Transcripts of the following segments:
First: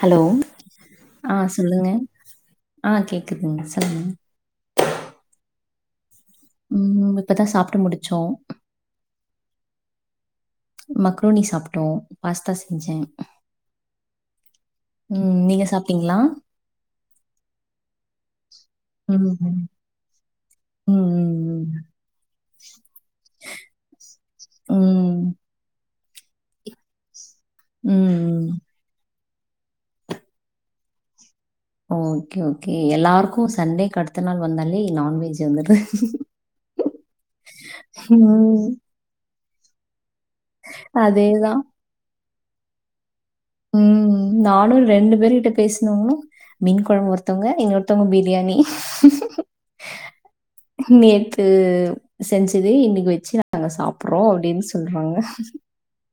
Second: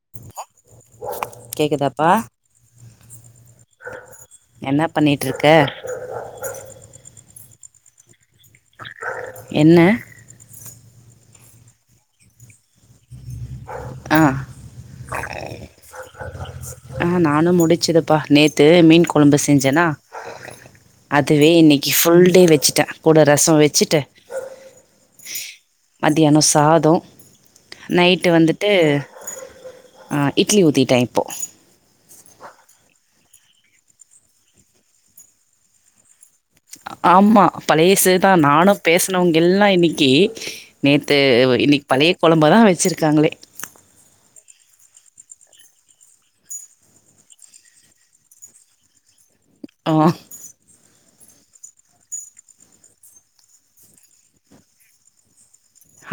Hello, ஆ சொல்லுங்க, கேக்குதாப்பா ஆ கேக்குதுங்க சொல்லுங்க என்ன பண்ணிட்டு இருக்க? ம், இப்பதா சாப்ட்டு முடிச்சோ என்ன மக்ரோனி சாப்ட்டோ, பாஸ்தா செஞ்சே ஆ ம், நீங்க சாப்ட்டீங்களா? ஆ நானு முடிச்சதுப்பா நேத்து மீன் ம் கொழம்பு ம் செஞ்சேனா அதுவே ம் இன்னைக்கி ஃபுல் டே வச்சுட்டே கூட ரசம் வச்சுட்டு ம் மதியானோ சாதோ நைட்டு ம். வந்துட்டு ஆ இட்லி ஊத்திட்ட இப்போ ஓகே ஓகே, எல்லாருக்கு சண்டேக்கடுத்த நாள் வந்தாலே நான்வெஜ் வந்துருது ஆமா, பழையசுதா ம் நானு பேசுனவங்க எல்லா இன்னைக்கி நேத்து அதேதான். இன்னைக்கி பழைய கொழம்பதா வச்சிருக்காங்களே ம், நானு ரெண்டு பேர்கிட்ட பேசுனோ மீன் கொழம்பு ஒருத்தவங்க, இன்னொருத்தவங்க பிரியாணி ஆ நேத்து செஞ்சது இன்னைக்கு வச்சு நாங்க சாப்புட்றோ அப்டின்னு சொல்றாங்க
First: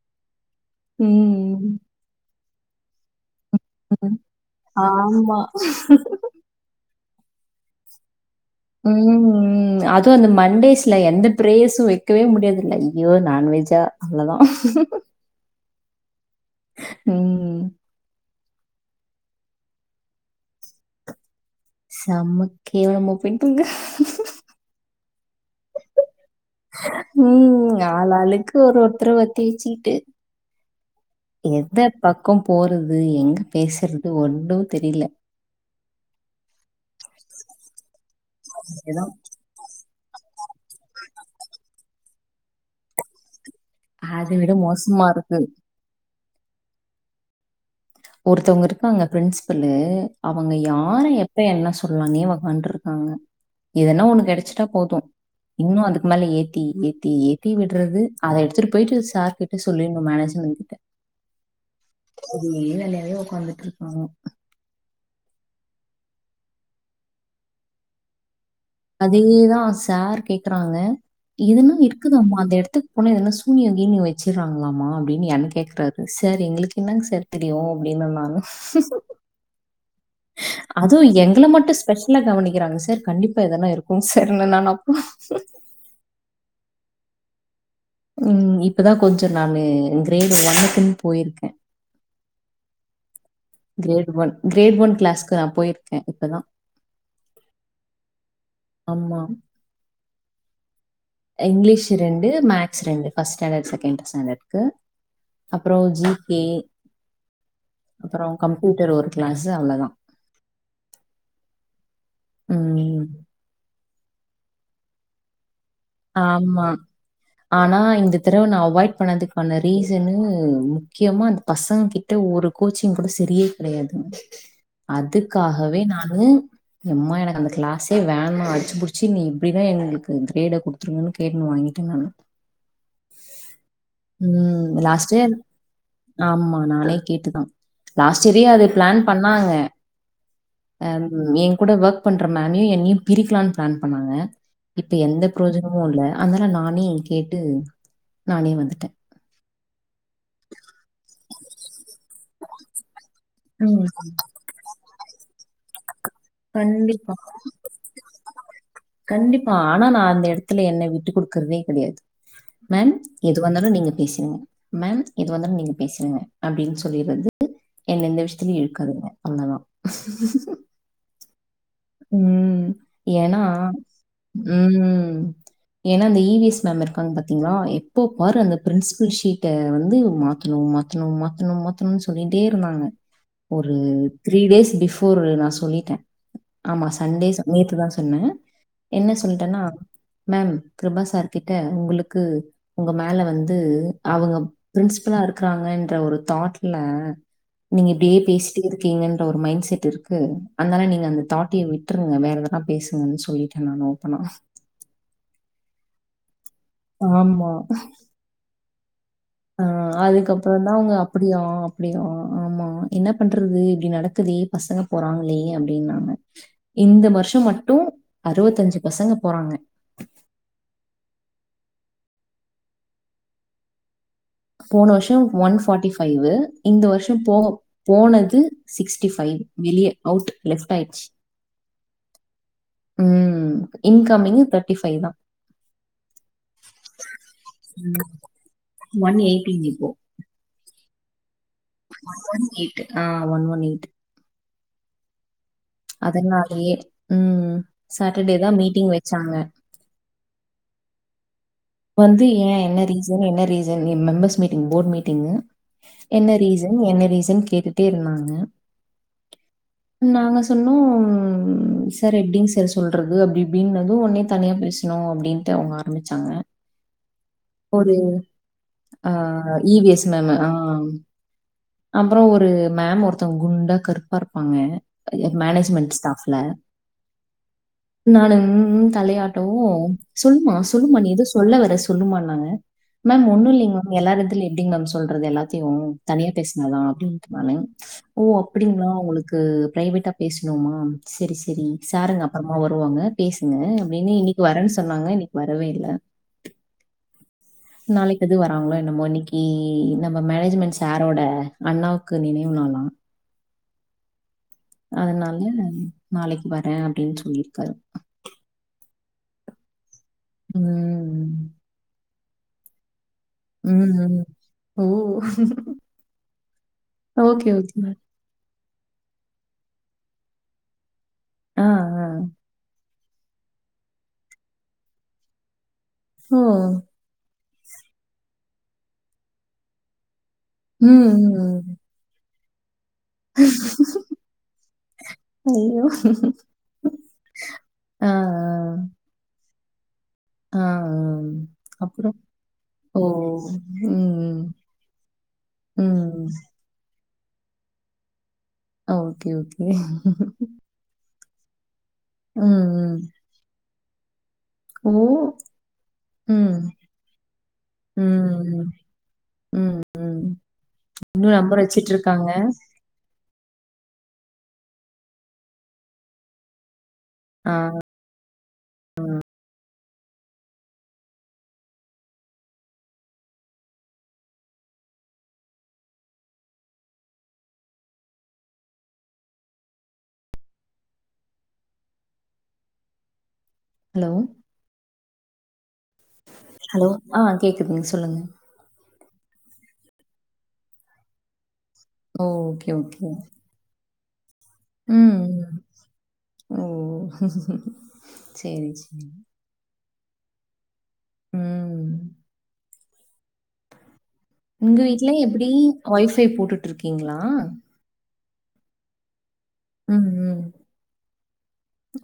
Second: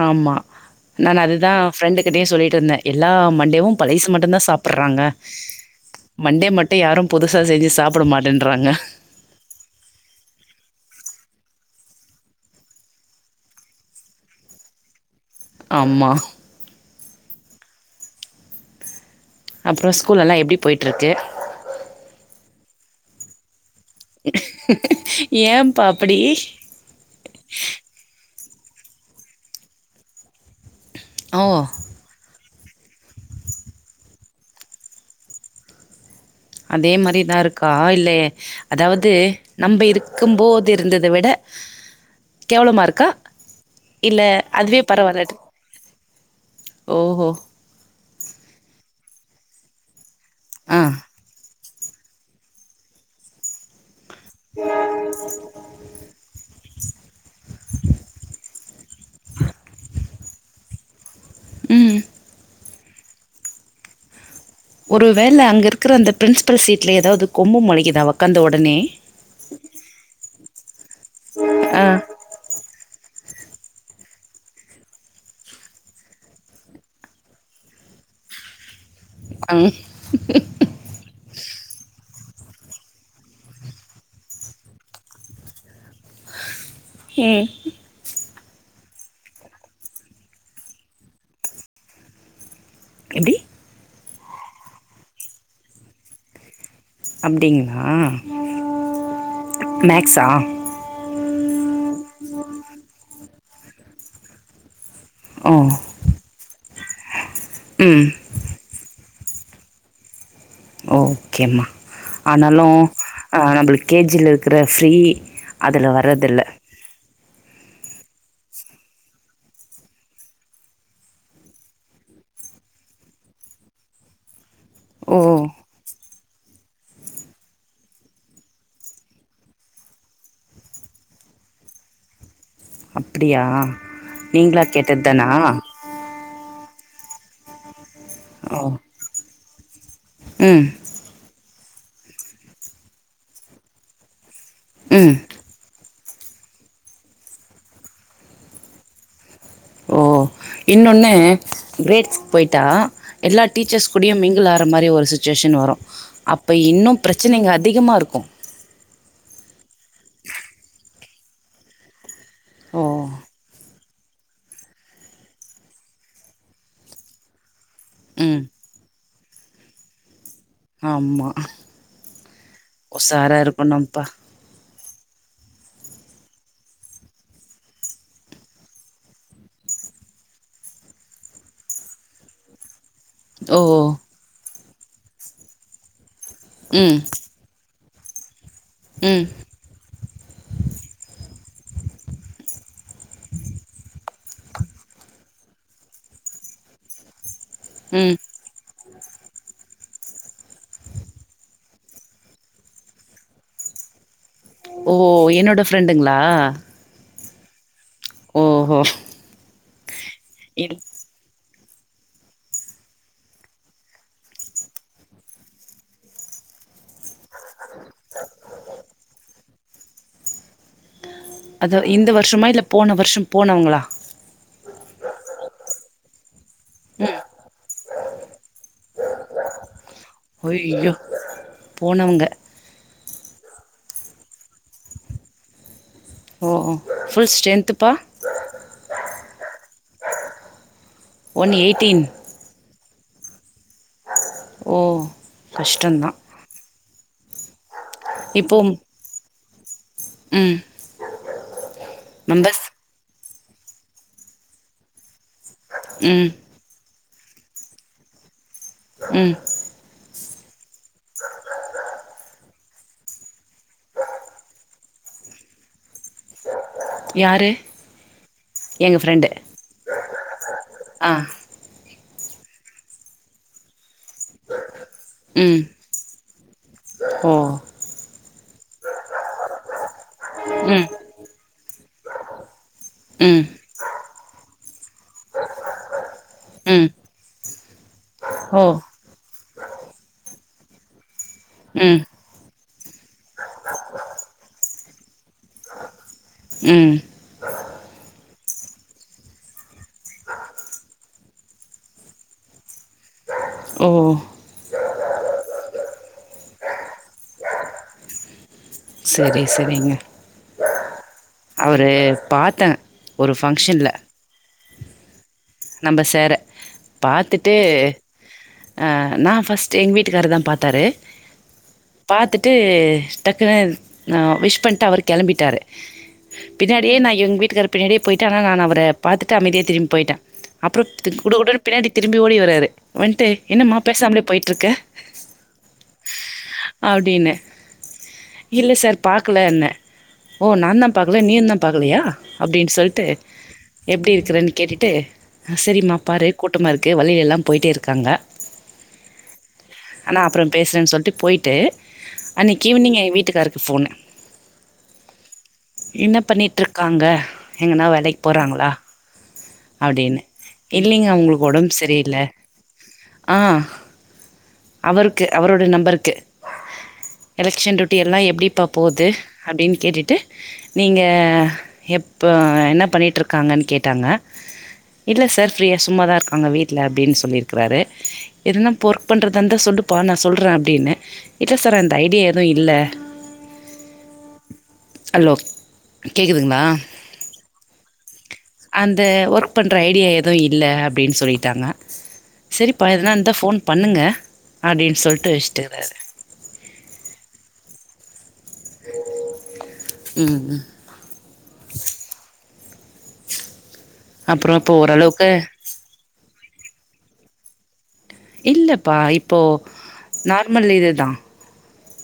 ஆமா நானு அதுதா ம். ஃப்ரெண்டுகிட்டயு சொல்லிட்டு இருந்தே எல்லா மண்டேவு பழசு ம். மட்டுந்தா சாப்புட்றாங்க ஆமா. மண்டே மட்டு யாரு புதுசா செஞ்சு சாப்பிட மாட்டேன்றாங்க ம் ம் அதுவு அந்த மண்டேஸ்ல எந்த பிரேயர்ஸு வெக்கவே முடியாதுல ஐயோ நான்வெஜ்ஜா அவ்ளதா ஆமா ம் ம் அப்றோ ஸ்கூலெல்லா எப்டி போய்ட்ருக்கு செம்ம கேவலம்மா போய்ட்ருக்கு ஏ பா அப்படி ம் ஆலாளுக்கு ஒரு ஒருத்தர வத்தி வச்சிகிட்டு ஓ! எந்த பக்கோ போறது எங்க பேசுறது ஒன்னு தெரியில அதே மாரிதா இருக்கா இல்ல அதாவது அதுதான் நம்ப இருக்குபோது இருந்தத விட கேவலமா இருக்கா இல்ல அத விட அதுவே மோசமா பரவால்லட்ரு இருக்கு. ஒருத்தங்க இருக்காங்க பிரின்ஸ்பல்லு அவுங்க ஆ. யாரு எப்ப என்ன சொ [unintelligible] பன்ட்ருக்காங்க எதனா ஒன்னு கெடச்சிட்டா போது இன்னு அதுக்கு மேல ஏ தி ஏத்தி ஏத்தி விட்றது அத எடுத்துட்டு போயிட்டு சார் கிட்ட சொல்லிர்ன்னு மேனேஜ்மெண் கிட்ட ம் இது [unintelligible] நெறைய ஒக்காந்துட் இருக்காங்க ஒரு வேல அங்க இருக்கற அந்த பிரின்ஸ்பல் சீட்ல எதாவது கொம்பு மொழைகிதா ஒக்காந்த ஒடனே அதேதா சார் கேக்கறாங்க இதுன்னா ஆ. இருக்குதாம்மா அந்த எடத்துக் போனா எதுனா சூனியோ கீன்யோ வச்சுறாங்ளாமா அப்டின் என்ன கேக்றாரு சார் எங்களுக்கு என்னாங் சார் தெரியு அப்டின்ன நானு அங் அதுவு எங்கள மட்டு ஸ்பெஷ்லா கவனிக்கிறாங்க சார் கண்டிப்பா இதெல்லா இருக்கு சார் நானா நா அப்பு செர் ம் ம் இப்பதா கொஞ்ச நானு கிரேடு ஒன்னுக்குன் போய்ருக்கே எப்டி கிரேட் ஒன் கிரேட் ஒன் கிளாக்கு நா போய்ருக்கே இப்பதா அப்டிங்ளா ஆமா. மேக்ஸா இங்கிலீஷ் ரெண்டு மேக்ஸ் ரெண்டு ஃபஸ்ட் ஸ்டாண்டட் செகண்ட் ஸ்டாண்டட்கு ஓ! அப்புறோ ஜி கே ம். அப்புறோ கம்ப்யூட்டர் ஒரு கிளாஸு அவ்ளோதா ஓகேம்மா ஆனாலு ம். அ நம்பளுக் கேஜில இருக்கற ஃப்ரீ அதுல வர ஆமா ஆனா இந்த தரவ நா அவாய்ட் பண்ணதுக்கான ரீசனு முக்கியமா அந்த பசங் கிட் ட ஒரு கோச்சிங் கூட செரியே கெடையாதுங் ஓ! அதுக்காகவே நானு எம்மா எனக்கு அந்த கிளாஸே வேனா அடிச்சி புடிச்சி நீ எப்டின்னா எங்களுக்கு கிரேட குடுத் ரு கேட்டுன் வாங்கிட்ட நானு அப்டியா நீங்ளா ம் கேட்டத் லாஸ்ட் தானா ஆமா நானே கேட்டுதா லாஸ்ட் இயரே ஓ! அது பிளான் பண்ணாங்க ம் அ ம் எ கூட ஒர்க் பண்ற மேம்யு என்னியு பிரிக்கலான் பிளான் பண்ணாங்க இப்ப ம். எந்த புரோஜனமு இல்ல அதுனால நானே கேட்டு நானே வந்துட்டே ஓ இன்னொன்னு கிரேட்ஸ்க்கு போயிட்டா எல்லா ம். டீச்சர்ஸ் கூடையு மிங் கில் ஆற மாரி ஒரு சுச்சுவேஷன் வரு அப்ப இன்னு கண்டிப்பா, பிரச்சனைங்க அதிகமா இருக்கு கண்டிப்பா ஆனா நா அந்த எடத்துல என்ன விட்டுக்டுக்குறதே கெடையாது ஓ! மேம் எதுவா இருந்தாலு நீங்க பேசிருங்க மேம் எதுவா இருந்தாலு நீங்க பேசிருங்க அப்டின்னு சொல்லிறது என்ன எந்த ம். விஷியத்திலியு இலுக்காதிங்க அல்லதா ஆமா உசாரா ஏன்னா இருக்குனுப்பா ம் ஏனா அந்த இ வி எஸ் மேம் இருக்காங்க பாத்தீங்களா எப்ப பாரு அந்த பிரின்சிபல் ஷீட்ட வந்து மாத்துணு மாத் மாத்தணு மாத்தணு மாத்தணுனு சொல்லிட்டே இருந்தாங்க ஓ! ஒரு த்ரீ டேஸ் பிஃபோர் நா சொல்லிட்டே ஆமா ம். சண்டே ச நேத்துதா சொன்னே என்ன ம். சொல்ட்டன்னா மேம் கிருபா சார் கிட்ட உங்களுக்கு உங்க மேல வந்து அவுங்க பிரின்ஸ்பலா இருக்கிறாங்கன்ற ஒரு தாட்ல நீங்க ம். இப்டியே பேசி ட்டே இருக்கீங்க என்ற ஒரு மைண்ட் செட் இருக்கு அதனால நீங் அந்த தாட்டியே விட்டுருங்க வேற எதென்னா பேசுங்கன்னு சொல்லிட்டே நா ஓப்பனா ஓ என்னோட ஃப்ரெண்டுங்ளா ஆமா ஓஹோ ஆ அதுக்கப்றோ தா இல் அவுங்க அப்டியா அப்டியா ஆமா என்ன பண்றது இப்டி நடக்குதே பசங்க போறாங்களே அப்டின்னாங்க இந்த வருஷோ மட்டு அறுவத்தஞ்சு பசங்க போறாங்க அது இந்த வருஷோமா இல்ல போன வருஷோ போனவங்களா போன வருஷோ ஒன் ஃபோர்ட்டி ஃபைவ்வு இந்த வருஷோ போக போனது சிக்ஸ்டி ஃபைவ் வெளிய அவுட் லெஃப்ட் ஐயோ ஆயிடுச்சு போனவங்க ம் இன்கமிங் தேர்ட்டி ஃபைவ் தா ஓ ஃபுல் ஸ்ட்ரென்துப்பா ஒன் எயிட்டீன் இப்போ ஒன் எயிட் ஒன் எயிட் ஆ ஒன் ஒன் எயிட் ஓ கஷ்டந்தா அதனாலயே ம் சாட்டர்டே தா இப்போ மீட்டிங் வச்சாங்க ம் வந்து ஏ மெம்பர்ஸ் என்ன ரீசன் என்ன reason members meeting board meeting என்ன ம் ரீசன் என்ன ரீசன் கேட்டுட்டே இருந்தாங்க ம் நாங்க சொன்னோ சார் எப்டிங் சார் சொல்றது அப்டி இப்டினது ஒன்னே தனியா பேசணு அப்டின் த்த அவுங்க ஆரம்பமிச்சாங்க யார் ஒரு ஆ இ வி எஸ் மேம்மு ஆ ஆ அப்றோ ஒரு மேம் ஒருத்தவங்க குண்டா கருப்பா இருப்பாங்க ம் மேனேஜ்மெண்ட் ஸ்டாஃப்ல ஓ நானு ம் ம் தலையாட்டோவு சொல்லுமா ம் சொல்லுமா நீ ஏதோ சொல்ல வர சொல்லும நாங்க மேம் ம் ஒண்ணு இல்லிங் மேம் எல்லா இடதிலு எப்டிங் மேம் சொல்றது எல்லாத்தையு தனியா பேச சொன்ன ம் அப்படின்னுட்டு நானு [unintelligible] ஓ அப்டிங்களா உங்களுக்கு பிரவேட்டா பேசணுமா செரி செரி ம் சாருங்க அப்பறமா வருவாங்க பேசுங்க அப்டின்னு இன்னைக் வரேன்னு சொன்னாங்க இன்னைக்கு வரவே இல்ல ம் நாளைக்கு எது வராங்களோ என்னமோ இன்னைக்கு நம்ம மேனேஜ்மெண்ட் சாரோட அண்ணாவுக்கு நினைவு நாளா ஓ அதனால நாளைக்கு வரே அப்டின்னு சொல்லியிருக்காரு செரி செரிங்க ம் அவரு பார்த்தே ம் ம் ஓ நம்ம சேர ஓகே பாத்துட்டு ஓகே நா ஃபர்ஸ்ட் எங்க வீட்டுக்காரர் தா பாத்தாரு ஆ ஆ. பாத்துட்டு டக்கு விஷ் பண்ணிட்டு அவர் கிளம்பிட்டாரு ஓ பின்னாடியே நா எங்க வீட்டுக்காரரு பின்னாடியே போயிட்டே ஆன நான் அவர பாத்திட்டு அமைதியா திரும்பி போயிட்ட அப்றோ ம் குடு குடன்னு ம். பின்னாடி திரும்பி ஓடி வராரு வந்துட்டு என்னம்மா பேசாமலே போயிட்டு இருக்க அய்யோ ஆ இல்லை சார் பார்க்கல என்ன ஓ ஆ ஆ. நா தா பாக்கல நீயு தா பாக்கலயா அப்புறம் அப்டின்னு ஓ சொல்ட்டு எப்டி ம் இருக்கறேன்னு கேட்டுட்டு செரிம்மா ம் பாரு கூட்டமா இருக்கு வழியில எல்லா போயிட்டே இருக்காங்க ஓகே, ஓகே. ஆனா அப்பறோ பேசுறேன்னு சொல்ட்டு போயிட்டு ம், அன்னக்கி ம். ஈவினிங் எ வீட்டுக்காருக்கு ஃபோன் ஓ! என்ன பண்ணிட்டு ம், இருக்காங்க எங்கன்னா வேலைக்கு போறாங்களா ம், ம், அப்டின்னு ம். இல்லைங்க இன்னும் அவுங்ககளுக்கு நம்பர் ஒடம்பு சரியில்ல வச்சுட்டுருக்காங்க. ஆ அவருக்கு அவருடைய நம்பருக்கு ஆ எலெக்க்ஷன் டியூட்டி எல்லா எப்டிப்பா போகுது அப்டின்னு கேட்டிட்டு நீங்கா எப்போ என்ன பண்ணிட்டுருக்காங்கன்னு கேட்டாங்க இல்லை சார் ஃப்ரீயா சும்மாாதா இருக்காங்க வீட்ல அப்டின்னு சொல்லியிருக்கிறாரு எதுனா ஒர்க் பண்றதா இருந்தா சொல்லுப்பா நா சொல்றே அப்டின்னு இல்ல சார் அந்த ஐடியா எதுவு இல்ல [inaudible] ஹலோ ஹலோ கேக்குதுங்களா ஹலோ. ஆ கேக்குது சொல்லுங்க இது ஒர்க் பண்றா ஐடியா எது இல்ல அப்டின்னு சொல்லிடாங்க ஓ! ஓகே, செரிப்பா ஓகே. எதுனா இருந்தா ஃபோன் பண்ணுங்க அப்டின்னு ம் சொல்ட்டு வச்சுட்டுக்கிறாரு ஓ செரி செரி ம் ம் ம். அப்புறோ இப்போ உங்க வீட்ல ஓரளவுக்கு எப்டி ஒய்ஃபை போட்டுட்டு இருக்கீங்களா இல்லப்பா இப்போ ம், ம். நார்மல் இது தா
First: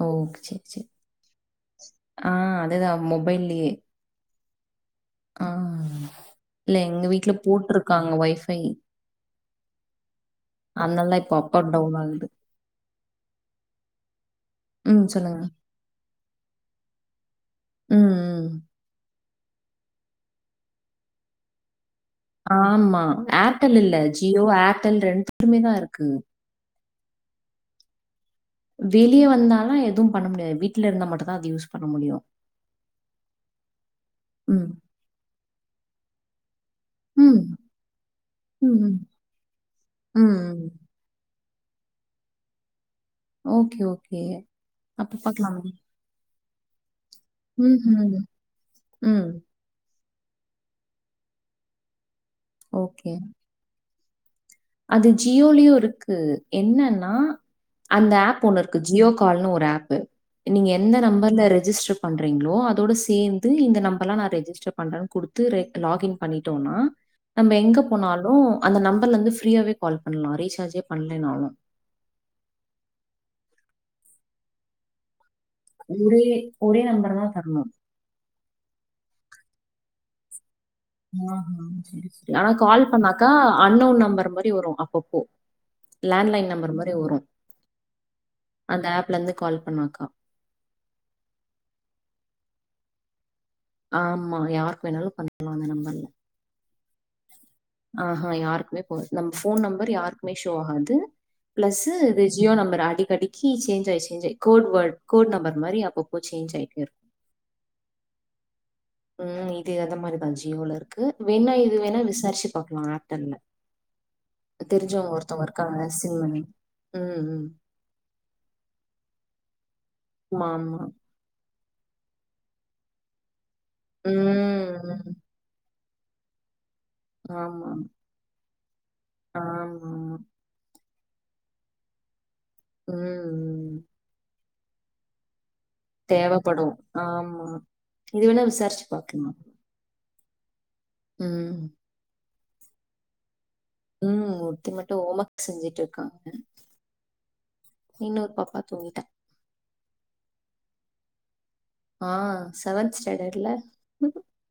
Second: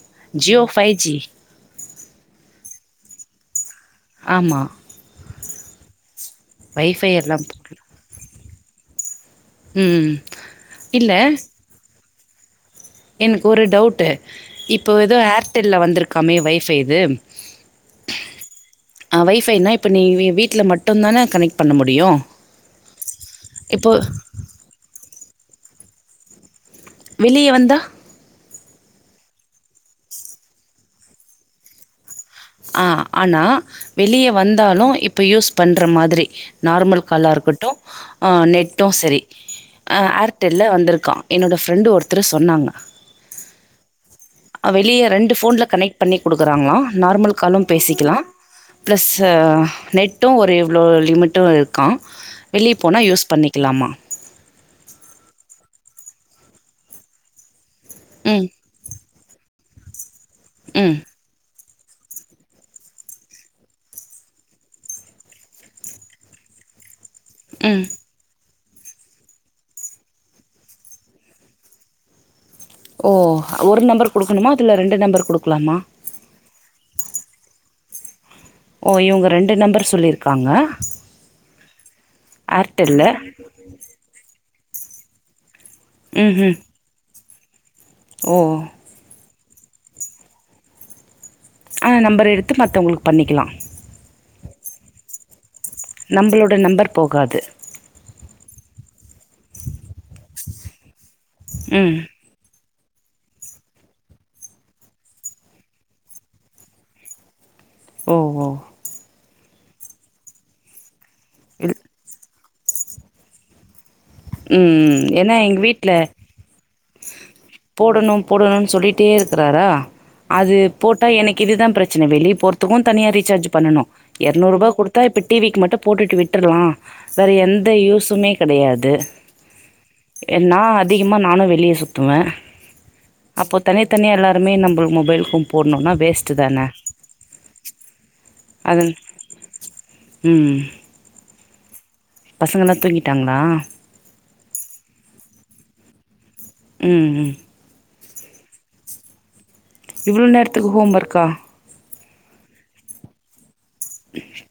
ஓகே. ஜியோ சரி, சரி. ஃபைஜி ஆ அதுதா மொபைல்லயே ஆமா ஆ இல்ல எங்க வைஃபை வீட்ல எல்லா போட்ல போட்ருக் காங்க ஒய்பைய் ம் இல்ல அதுனால்ல இப்போ அப்பன் டவுன் ஆகுது எனக்கு ஒரு டவுட்டு இப்போ ம் ஏதோ சொல்லுங்க. ஏர்டெல்ல வந்திருக்காமே வைஃபை இது ம் ம் ஆ வைஃபைனா இப்ப நீங் நீ வீட்ல மட்டும் தானே கனெக்ட் பண்ண முடியு ஆமா ஏர்டல் இல்ல இப்போ ஜியோ ஏர்டெல் ரெண்டுமே தா இருக்கு வெளிய வந்தா வெளிய வந்தாலு எதுவு பண்ண முடியாது வீட்ல இருந்தா மட்டுந்தா அது யூஸ் பண்ண முடியு ஆ ஆனா வெளிய ம் வந்தாலு இப்ப யூஸ் பண்ற மாரி நார்மல் காலா ம் இருக்கட்டு அ ம் நெட்டு ம் சரி ஏர்டெல்லா ம் வந்திருக்கா என்னோட ஃப்ரெண்டு ஒருத்தரு சொன்னாங்க ஓகே ஓகே அ வெளிய அப்ப ரெண்டு பார்க்கலாம் போஃன்ல கனெக்ட் பண்ணி குடுக்குறாங்களா நார்மல் காலு ம் ம் பேசிக்கலா ப்ளஸ்ஸூ ம் நெட் டு ஒரு இவ்ளோ லிமிட்டு இருக்கா வெளிய போனா ஓகே யூஸ் பண்ணிக்கலாமா அது ஜியோலயு இருக்கு என்னன்னா அந்த ஆப் ம். ஒன்னு இருக் கு ஜியோ கால்னு ஒரு ஆப்பு நீங்க எந்த ம். நம்பர்ல ரெஜிஸ்டர் பண்றீங்களோ அதோட சேர்ந்து இந்த நம்பர்லா நா ரெஜிஸ்டர் பண்றேன்னு குடுத்து ரெக் லகின் பண்ணிட்டோன்னா நம்ம எங்க ம். போனாலு அந்த நம்பர்ல இருந்து ஃப்ரீயாவே கால் பண்லா ரீசார்ஜே பண்லேனாலு ஓ ஒரு நம்பர் குடுக்கணுமா அதுல ரெண்டு நம்பர் குடுக்லாமா ஒரே ஒரே நம்பர் தா தரணு ஓ இவுங்க ரெண்டு நம்பர் சொல்லியிருக்காங்க ஆனா கால் ஏர்டெல்ல. பண்ணாக்கா அன்னோன் நம்பர் மாரி வரு அப்பப்போ லேண்ட்லைன் ம்ஹ்ம் நம்பர் மாரி வரு ஓ அந்த ஆப்ல இருந்து கால் பண்ணாக்கா ஆ நம்பர் எடுத்து மத்தவங்களுக் பண்ணிக்கலா ஆமா யாருக் வேணாலு பண்லா அந்த நம்ப நம்ளோட நம்பர் போகா ஆஹா யாருக்குமே போவாது நம்ம போன் நம்பர் யாருக்குமே ஷோ ஆகாது ப்ளஸ்ஸூ ம் ஜியோ நம்பர் அடிக்கடிக்கு சேஞ்ச் ஆயி சேஞ்ச் ஆயி கோர்ட் வேர்டு கோ் நம்பர் மாரி அப்பப்போ சேஞ்ச் ஆயிட்டே இருக்கு ஓஹோ ம் இது அந்த மாரிதா ஜியோல இருக்கு வேணா இது இல் வேணா விசாரிச்சு பாக்லா தெர்ல ம் தெரிஞ்சவங்க ஏன்னா ஒருத்தவங்க எங்க இருக்காங்க வீட்ல சிம்முனு ம் ம் போடணு போடணுனு சொல்லிட்டே இருக்றாரா அது ஆமா போட்டா எனக்கு இதுதா பிரச் சினை வெளிய போறதுக்கு தனியா ரீசார்ஜ் பண்ணணு ஆமா இரநூற் ரூபா ம் குடுத்தா ம். இப்ப டிவிக்கு மட்டு போட்டுட்டு விட்டுர்லா வேற ஆமா எந்த ஆமா யூசுமே கெடயாது ஆமா என் நா அதிகமா நானு வெளிய சுத்துவே அப்போ ம் தனி தனியா எல்லாருமே நம்ப மொபைலுக்கு போட்ணுனா தேவைப்படு ஆமா இது வேணா விசாரிச்சு அது பாக்கலா ம் ம் பசங்கல்லா தூங்கிட்டாங்களா ம் ஒருத்தி மட்டு ஓம் ஒர்க் செஞ்சுட்டு இருக்காங்க ம் ம் இன்னொரு பாப்பா தூங்கிட்டா இவ்ளோ நேரத்துக்கு ஹோம் ஒர்க்கா ஆ செவன்த் ஸ்டாண்டர்ட்ல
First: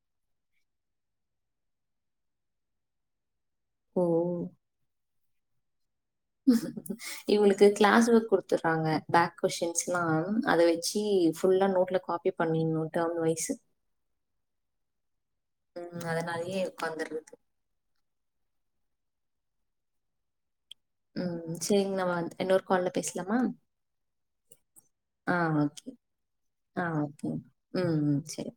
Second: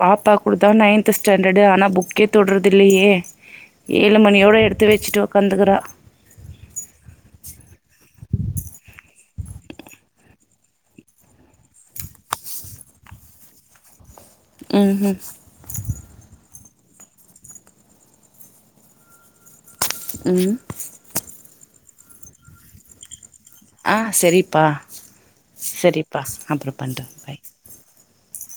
பாப்பா கூடதா நைன்த் ஸ்டாண்டர்டு ஆனா புக்கே தொட்றது இல்லயே ஏழு ஓ மணியோட எடுத்து வச்சுட்டு உக்காந்துக்கிற ம் இவங்களுக்கு கிளாஸ் ஒர்க் குடுத்துட்றாங்க பேக் கொஸின்ஸ்க்லா அத வச்சு ஃபுல்லா நோட்ல காப்பி பண்ணிட்னு டேர்ம் வய்ஸ் ம்ஹூம் ம் அதனாலயே உக்காந்துருக் ம் ம், சேரிங்க நம்ம இன்னொரு கால்ல பேசலாமா ஆ செரிப்பா, ஆ ஓகே. செரிப்பா, அப்பறோ ஆ பண்ற ஓகே. பாய். ம், சேரி.